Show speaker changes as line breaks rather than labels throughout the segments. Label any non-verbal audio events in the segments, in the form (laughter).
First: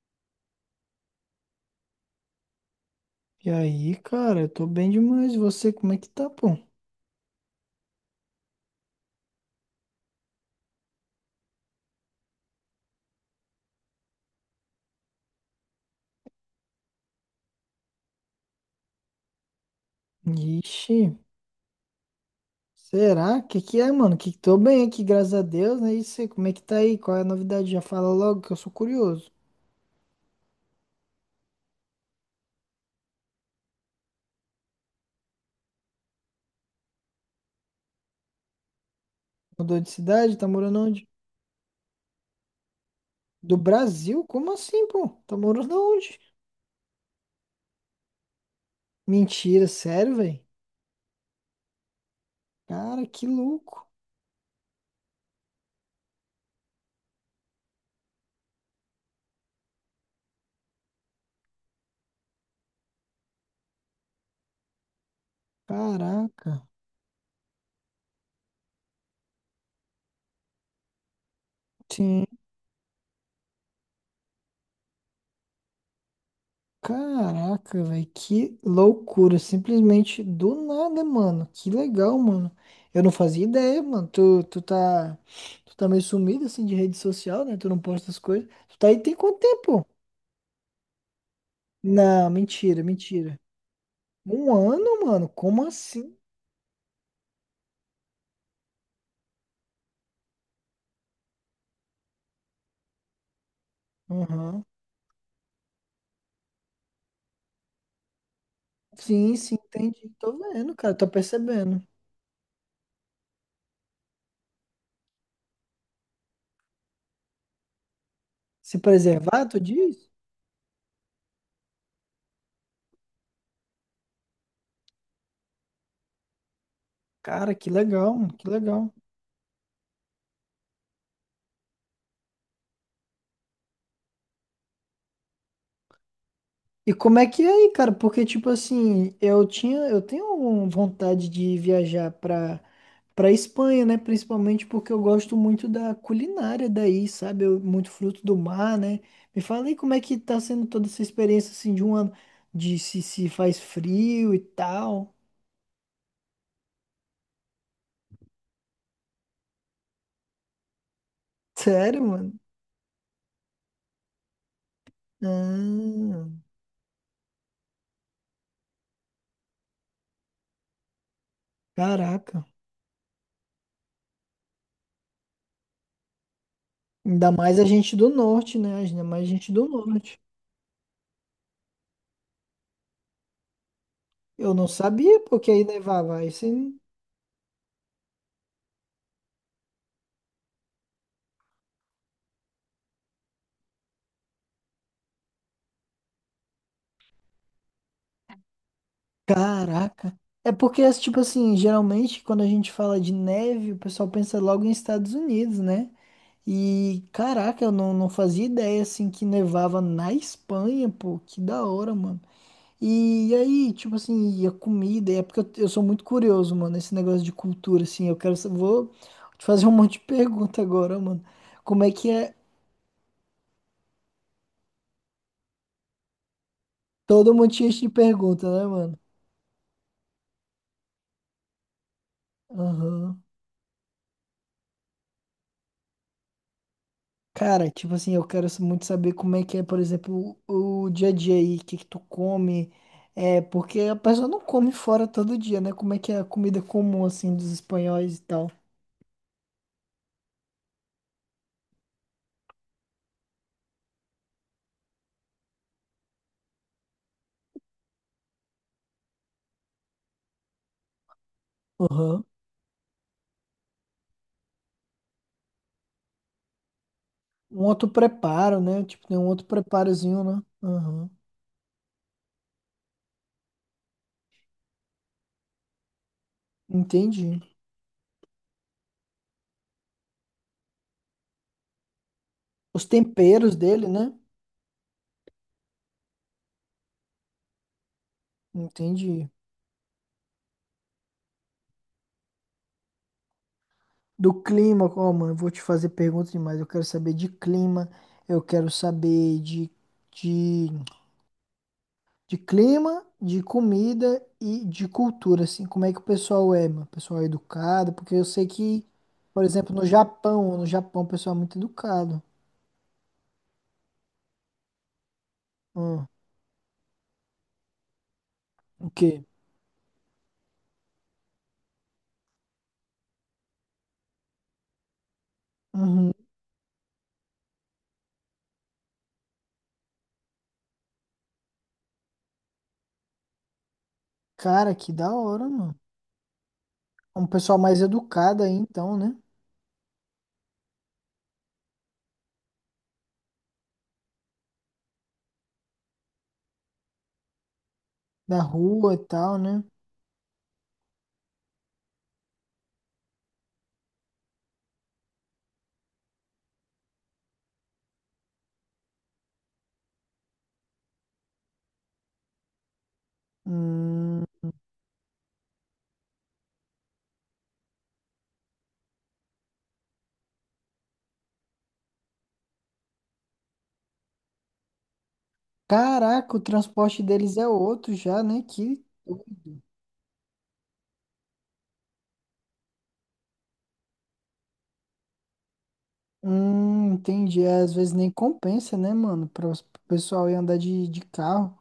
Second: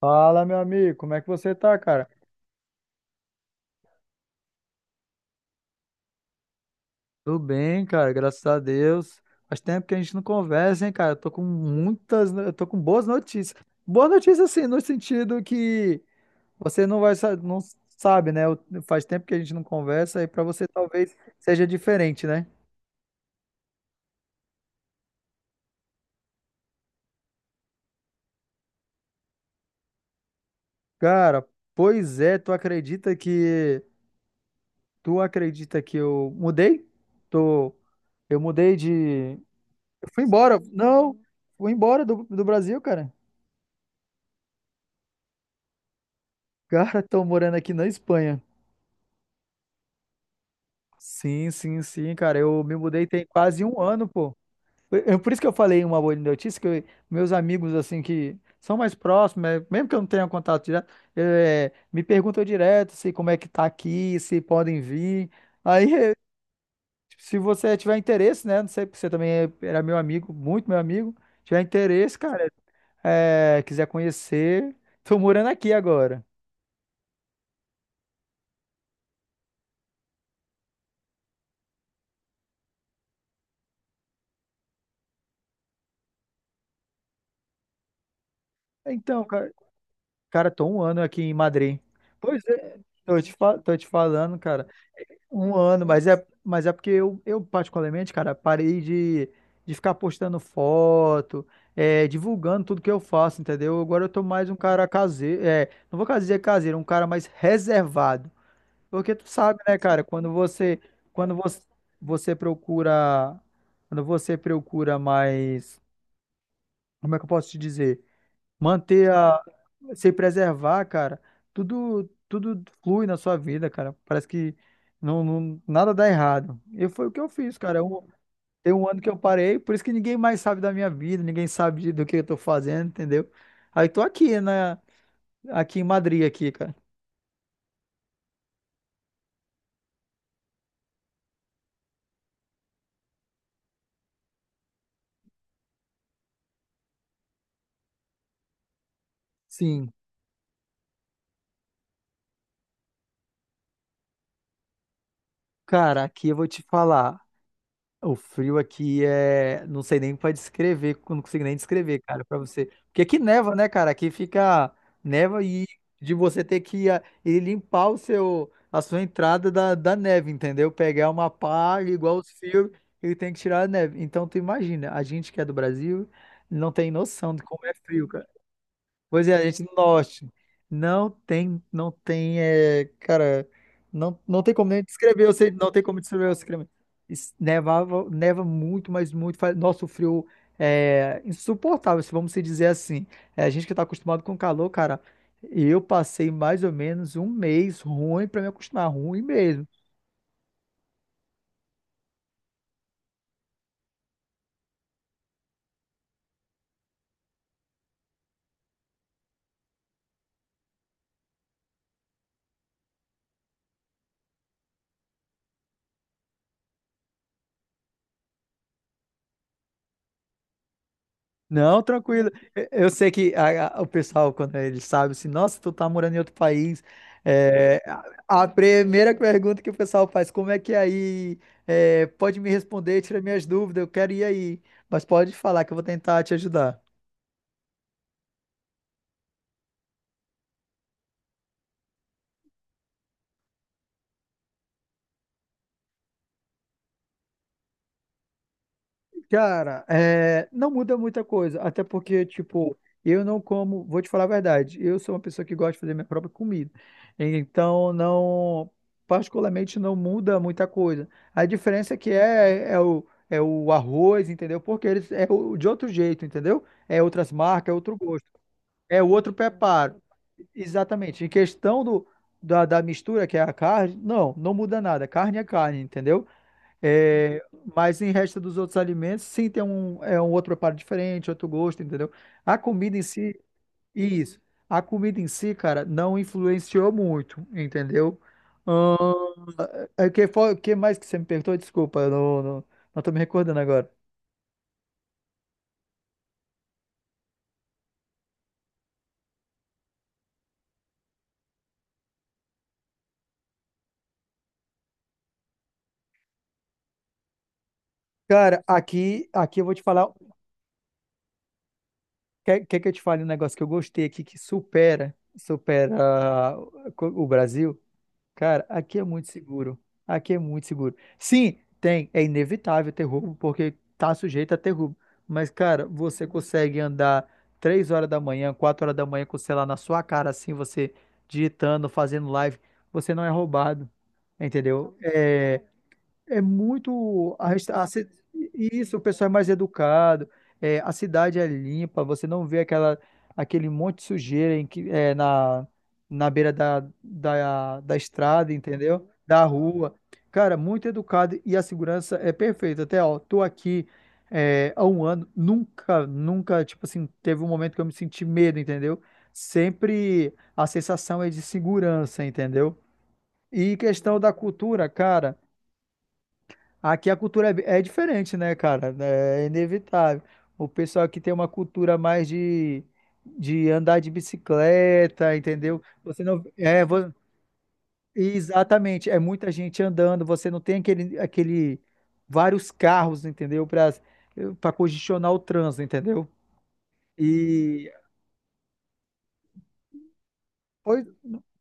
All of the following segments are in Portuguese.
Fala, meu amigo, como é que você tá, cara?
E aí, cara, eu tô bem demais. E você, como é que tá, pô?
Tudo bem, cara, graças a Deus. Faz tempo que a gente não conversa, hein, cara? Eu tô com boas notícias. Boas notícias, assim, no sentido que você não sabe, né? Faz tempo que a gente não conversa e pra você
Ixi,
talvez seja diferente, né?
será? Que é, mano? Que tô bem aqui, graças a Deus, né? E você, como é que tá aí? Qual é a novidade? Já fala logo que eu sou curioso.
Cara, pois é, tu acredita que eu mudei? Tô, eu mudei de,
Mudou de
eu fui
cidade? Tá
embora,
morando onde?
não, fui embora do Brasil, cara.
Do Brasil? Como assim, pô? Tá morando onde?
Cara, tô morando aqui na Espanha.
Mentira, sério, velho?
Sim, sim, sim, cara. Eu me mudei
Cara, que
tem quase um
louco.
ano, pô. Por isso que eu falei uma boa notícia, meus amigos, assim, que são mais próximos, é, mesmo que eu não tenha contato direto, é, me perguntam direto se como é que tá aqui, se podem vir. Aí, (laughs) é,
Caraca.
se você tiver interesse, né? Não sei, porque você também era meu amigo, muito meu amigo. Tiver interesse,
Sim.
cara, é, quiser conhecer, tô morando aqui agora.
Caraca, velho, que loucura, simplesmente do nada, mano. Que legal, mano. Eu não fazia ideia, mano. Tu tá, tu tá meio sumido assim de rede social, né? Tu não posta as coisas. Tu tá aí tem
Então,
quanto
cara.
tempo?
Cara, tô um ano aqui em Madrid.
Não,
Pois é,
mentira,
tô te,
mentira.
fa- tô te falando,
Um
cara.
ano, mano?
Um
Como
ano, mas
assim?
é porque eu particularmente, cara, parei de ficar postando foto, é, divulgando tudo que eu faço, entendeu? Agora eu tô mais um
Aham.
cara caseiro, é, não vou dizer caseiro, um cara mais reservado. Porque tu
Sim, sim,
sabe, né, cara,
entendi. Tô vendo, cara, tô
quando você,
percebendo.
você procura, quando você procura mais, como é que eu posso te dizer?
Se
Manter a
preservar, tu diz?
Se preservar, cara, tudo flui na sua vida, cara. Parece que nada dá errado. E foi o que eu
Cara,
fiz,
que
cara.
legal, mano, que
Tem um
legal.
ano que eu parei, por isso que ninguém mais sabe da minha vida, ninguém sabe do que eu tô fazendo, entendeu? Aí tô aqui, né? Aqui em Madrid, aqui, cara.
E como é que é aí, cara? Porque, tipo assim, eu tenho uma vontade de viajar pra Espanha, né? Principalmente porque eu gosto muito da culinária daí, sabe? Muito fruto do mar, né? Me fala aí
Sim,
como é que tá sendo toda essa experiência, assim, de um ano, de se, se faz frio e tal.
cara, aqui eu vou te falar. O frio aqui é. Não sei nem pra descrever, não consigo
(laughs)
nem descrever,
Sério,
cara,
mano?
pra você. Porque aqui neva, né, cara? Aqui fica neva e de
Ah,
você ter que ir limpar a sua entrada da neve, entendeu? Pegar uma pá, igual os
caraca.
fios, e tem que tirar a neve. Então, tu imagina, a gente que é do Brasil não tem
Ainda
noção de
mais
como
a
é
gente
frio,
do
cara.
norte, né? Ainda mais a
Pois é, a
gente
gente
do
do
norte.
norte. Não tem, é, cara, não
Eu
tem
não
como nem
sabia
descrever, eu sei,
porque aí
não tem como
nevava. Aí
descrever o crime.
sim.
Nevava, neva muito, mas muito, faz, nossa, o frio é insuportável, se vamos se dizer assim. É, a gente que tá acostumado com calor, cara, eu passei mais ou menos um mês ruim para me acostumar, ruim mesmo.
Caraca. É porque, tipo assim, geralmente quando a gente fala de neve, o pessoal pensa logo em Estados Unidos, né? E caraca, eu não, não fazia ideia assim que nevava na Espanha, pô, que da hora, mano. E, aí, tipo assim, e a comida, e é porque eu sou muito curioso, mano, esse negócio de cultura, assim, eu quero, vou te fazer um (laughs) monte de pergunta agora, mano.
Não,
Como é que
tranquilo.
é?
Eu sei que o pessoal, quando ele sabe assim, nossa, tu tá morando em outro país,
Todo mundo tinha
é,
de
a
pergunta, né, mano?
primeira pergunta que o pessoal faz, como é que é aí? É, pode me responder, tira
Aham.
minhas dúvidas, eu quero ir aí. Mas pode falar que eu vou tentar te ajudar.
Cara, tipo assim, eu quero muito saber como é que é, por exemplo, o dia a dia aí, o que que tu come. É, porque a pessoa não come fora todo dia, né? Como é que é a comida comum, assim, dos espanhóis e tal.
Cara, é, não muda muita coisa, até porque, tipo, eu não como, vou te falar a verdade, eu sou uma pessoa que gosta de fazer minha própria comida, então não, particularmente não muda muita coisa. A diferença é que
Aham.
é o arroz, entendeu? Porque eles é o, de outro jeito, entendeu? É outras
Um
marcas, é
outro
outro gosto,
preparo, né?
é
Tipo, tem um
outro
outro
preparo.
preparozinho, né? Aham.
Exatamente. Em questão da mistura, que é a carne, não muda nada. Carne é carne, entendeu?
Entendi.
É, mas em resto dos outros alimentos, sim, tem um, é um outro preparo diferente, outro gosto, entendeu? A
Os
comida em si,
temperos dele, né?
isso. A comida em si, cara, não influenciou muito, entendeu?
Entendi.
Ahn, que mais que você me perguntou? Desculpa, eu não tô me recordando agora.
Do clima, ó, mano, eu vou te fazer perguntas demais. Eu quero saber de clima, eu quero saber de De clima, de comida e de cultura, assim, como é que o pessoal é, mano? O pessoal é educado, porque eu sei
Cara,
que,
aqui,
por
aqui eu vou
exemplo,
te falar.
No Japão o pessoal é muito educado.
Quer que eu te fale um negócio que eu gostei aqui que supera, supera
Hum,
ah, o Brasil? Cara,
o
aqui é
quê?
muito seguro. Aqui é muito seguro. Sim, tem. É inevitável ter roubo, porque tá sujeito a ter roubo. Mas, cara,
Uhum.
você consegue andar 3 horas da manhã, 4 horas da manhã com o celular na sua cara, assim, você digitando, fazendo live. Você não é roubado.
Cara, que
Entendeu?
da hora,
É,
mano.
é
É um
muito. A,
pessoal mais
resta- a ci-
educado aí,
Isso,
então,
o
né?
pessoal é mais educado, é, a cidade é limpa, você não vê aquela, aquele monte de sujeira em que, é, na beira da
Da
estrada,
rua e
entendeu?
tal,
Da
né?
rua. Cara, muito educado e a segurança é perfeita. Até, ó, tô aqui há um ano, nunca, nunca, tipo assim, teve um momento que eu me senti medo, entendeu? Sempre a sensação é de segurança, entendeu? E questão
Hum,
da cultura, cara. Aqui a cultura é diferente, né, cara? É inevitável. O pessoal aqui tem uma cultura mais de andar de bicicleta, entendeu? Você
caraca, o
não.
transporte deles é outro já, né? Que,
Exatamente. É muita gente andando, você não tem aquele, aquele vários carros, entendeu? Para congestionar o trânsito, entendeu?
entendi. É, às
E.
vezes nem compensa, né, mano? Para o pessoal ir andar de
Pois
carro.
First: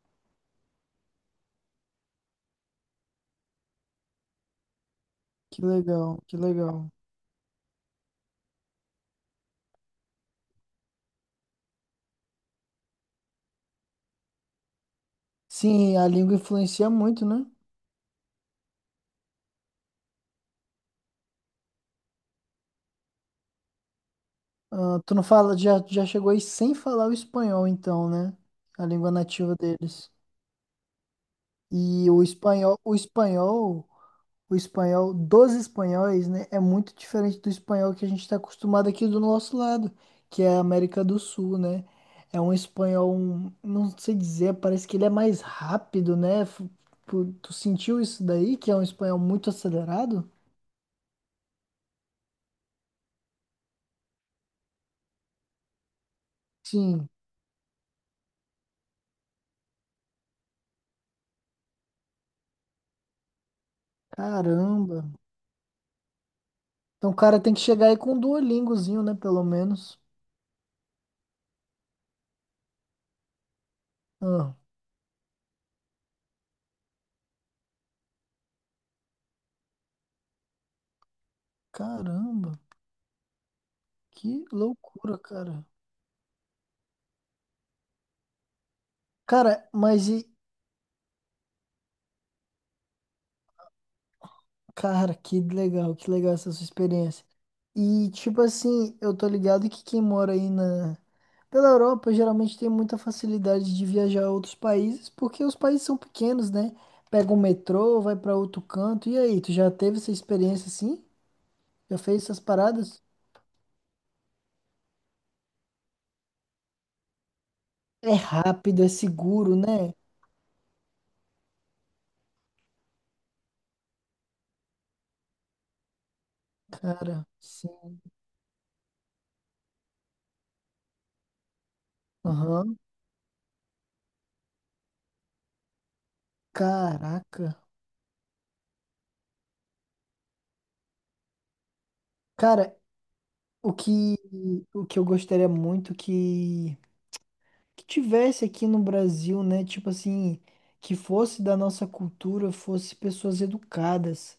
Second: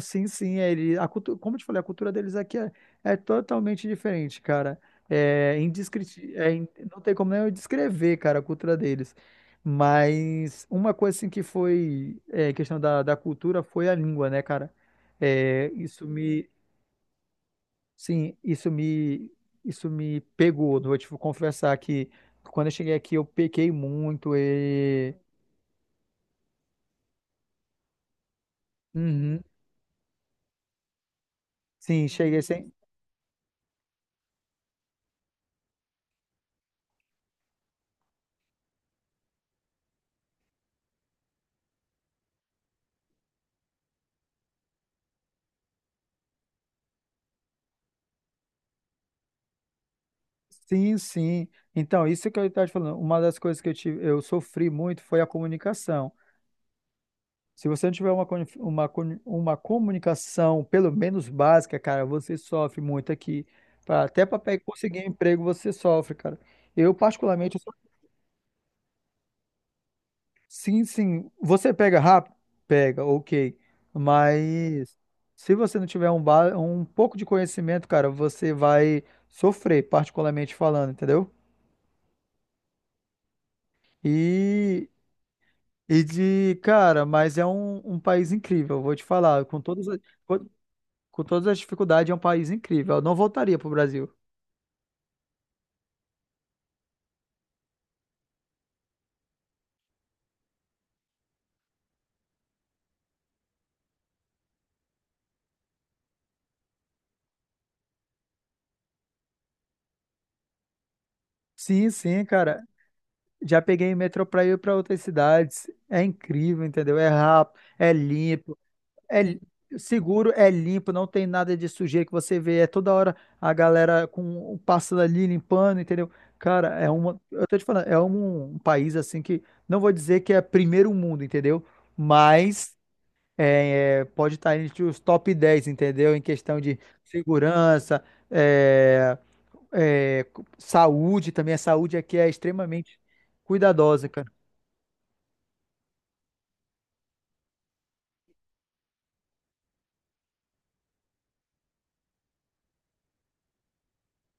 sim, sim, a cultura, como eu te falei, a cultura deles aqui é, é totalmente diferente, cara. É
Que legal,
indescritível,
que legal.
não tem como nem eu descrever, cara, a cultura deles. Mas uma coisa assim que foi é, questão da cultura foi a língua, né, cara? É,
Sim,
isso
a língua
me,
influencia muito, né?
sim, isso me pegou. Vou te confessar que quando eu cheguei aqui eu pequei muito
Ah,
e,
tu não fala, já chegou aí sem falar o espanhol, então, né? A língua
uhum,
nativa deles.
sim,
E o
cheguei sem.
espanhol, o espanhol, o espanhol dos espanhóis, né? É muito diferente do espanhol que a gente está acostumado aqui do nosso lado, que é a América do Sul, né? Não sei dizer, parece que ele é mais rápido, né? Tu sentiu isso daí, que é um espanhol muito acelerado?
Sim, sim. Então, isso que eu estava te falando, uma das coisas que eu tive, eu sofri muito foi a comunicação.
Sim,
Se você não tiver uma comunicação, pelo menos básica, cara, você sofre muito aqui. Pra, até para conseguir
caramba.
um emprego, você sofre, cara. Eu,
Então o cara tem
particularmente,
que
eu sou-
chegar aí com um Duolingozinho, né? Pelo menos.
Sim, sim. Você pega rápido? Pega, ok.
Ah,
Mas se você não tiver um pouco de conhecimento, cara, você vai sofrer, particularmente falando, entendeu?
caramba, que
E
loucura, cara.
Cara, mas é um país incrível, vou te falar. Com
Cara,
todas as,
mas e.
com com todas as dificuldades, é um país incrível. Eu não voltaria pro Brasil.
Cara, que legal essa sua experiência. E, tipo assim, eu tô ligado que quem mora aí na. Pela Europa, geralmente tem muita facilidade de viajar a outros países, porque os países são pequenos, né? Pega um metrô, vai pra outro canto. E aí, tu já teve essa experiência assim?
Sim,
Já fez
sim,
essas
cara.
paradas?
Já peguei metrô pra ir pra outras cidades. É incrível, entendeu? É rápido, é
É
limpo,
rápido, é
é li-
seguro, né?
seguro, é limpo, não tem nada de sujeira que você vê. É toda hora a galera com passando ali, limpando, entendeu? Cara, é uma.
Cara,
Eu tô te falando,
sim.
é um país assim que. Não vou dizer que é primeiro mundo, entendeu? Mas.
Aham.
É, é, pode estar entre os top 10, entendeu? Em questão de
Caraca.
segurança, é, é, saúde também. A saúde aqui é
Cara,
extremamente
o
cuidadosa,
que,
cara.
o que eu gostaria muito que tivesse aqui no Brasil, né? Tipo assim, que fosse da nossa cultura, fosse pessoas educadas,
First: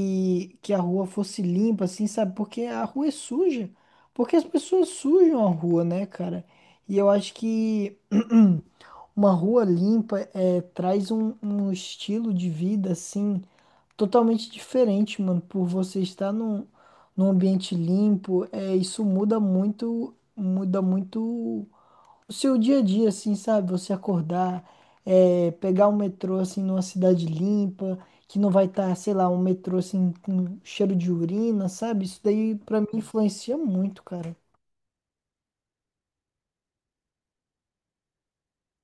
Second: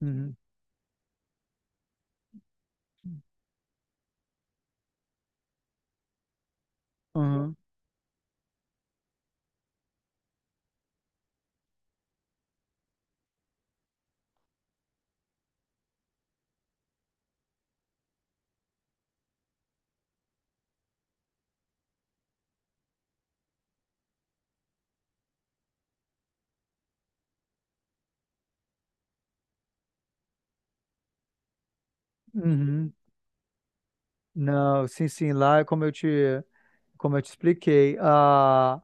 Uhum,
que a rua fosse limpa, assim, sabe? Porque a rua é suja. Porque as pessoas sujam a rua, né, cara? E eu acho
uhum,
que (clears throat) uma rua limpa é, traz um, um estilo de vida, assim, totalmente diferente, mano, por você estar num ambiente limpo, é, isso muda muito o seu dia a dia, assim, sabe? Você acordar, é, pegar um metrô, assim, numa cidade limpa, que não vai estar, sei lá, um metrô, assim, com cheiro de urina, sabe? Isso daí, pra mim,
uhum.
influencia muito, cara.
Não, sim, sim, lá, como eu te expliquei, a,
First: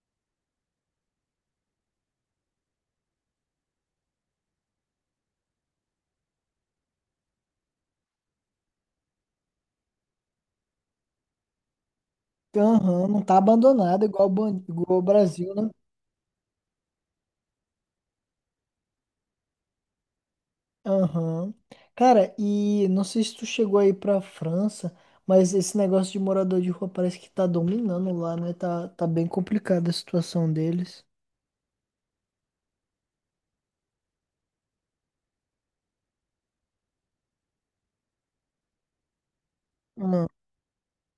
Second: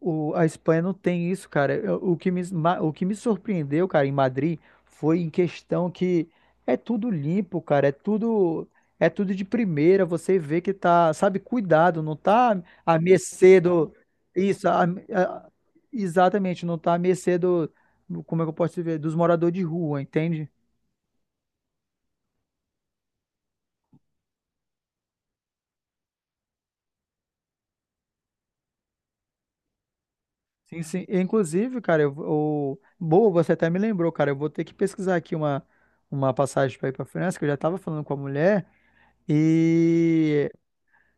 O- a Espanha não tem isso, cara. O que me surpreendeu, cara, em Madrid foi em questão que é tudo limpo, cara. É tudo de primeira. Você vê que tá, sabe, cuidado, não tá à
Aham, não tá
mercê do.
abandonado igual,
Isso,
igual o
a-
Brasil, né?
exatamente, não tá à mercê do. Como é que eu posso dizer? Dos moradores de rua, entende?
Aham. Cara, e não sei se tu chegou aí pra França, mas esse negócio de morador de rua parece que tá dominando lá, né? Tá, tá bem complicada a situação
Sim, sim.
deles.
Inclusive, cara, eu, o, boa, você até me lembrou, cara. Eu vou ter que pesquisar aqui uma passagem para ir para França, que eu já estava falando com a mulher.
Hum.
E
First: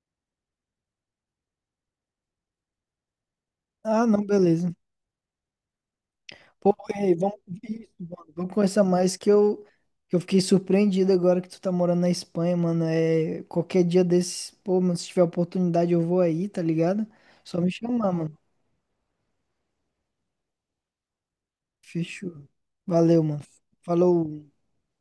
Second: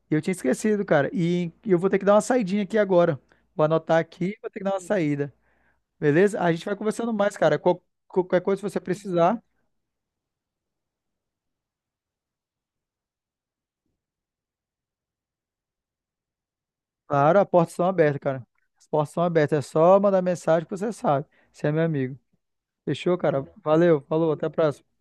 eu tinha esquecido, cara. E eu vou ter que dar uma saidinha aqui agora. Vou anotar
Ah, não,
aqui e vou ter que dar
beleza.
uma saída. Beleza? A gente
Pô,
vai conversando
ei,
mais,
vamos,
cara.
isso, mano,
Qualquer
vamos
coisa que você
conversar mais
precisar,
que eu fiquei surpreendido agora que tu tá morando na Espanha, mano. É, qualquer dia desses, pô, mano, se tiver oportunidade eu vou aí, tá ligado?
claro, as
Só me
portas são
chamar,
abertas,
mano.
cara. As portas são abertas. É só mandar mensagem que você sabe. Você é meu amigo.
Fechou.
Fechou,
Valeu,
cara?
mano.
Valeu, falou,
Falou.
até a próxima.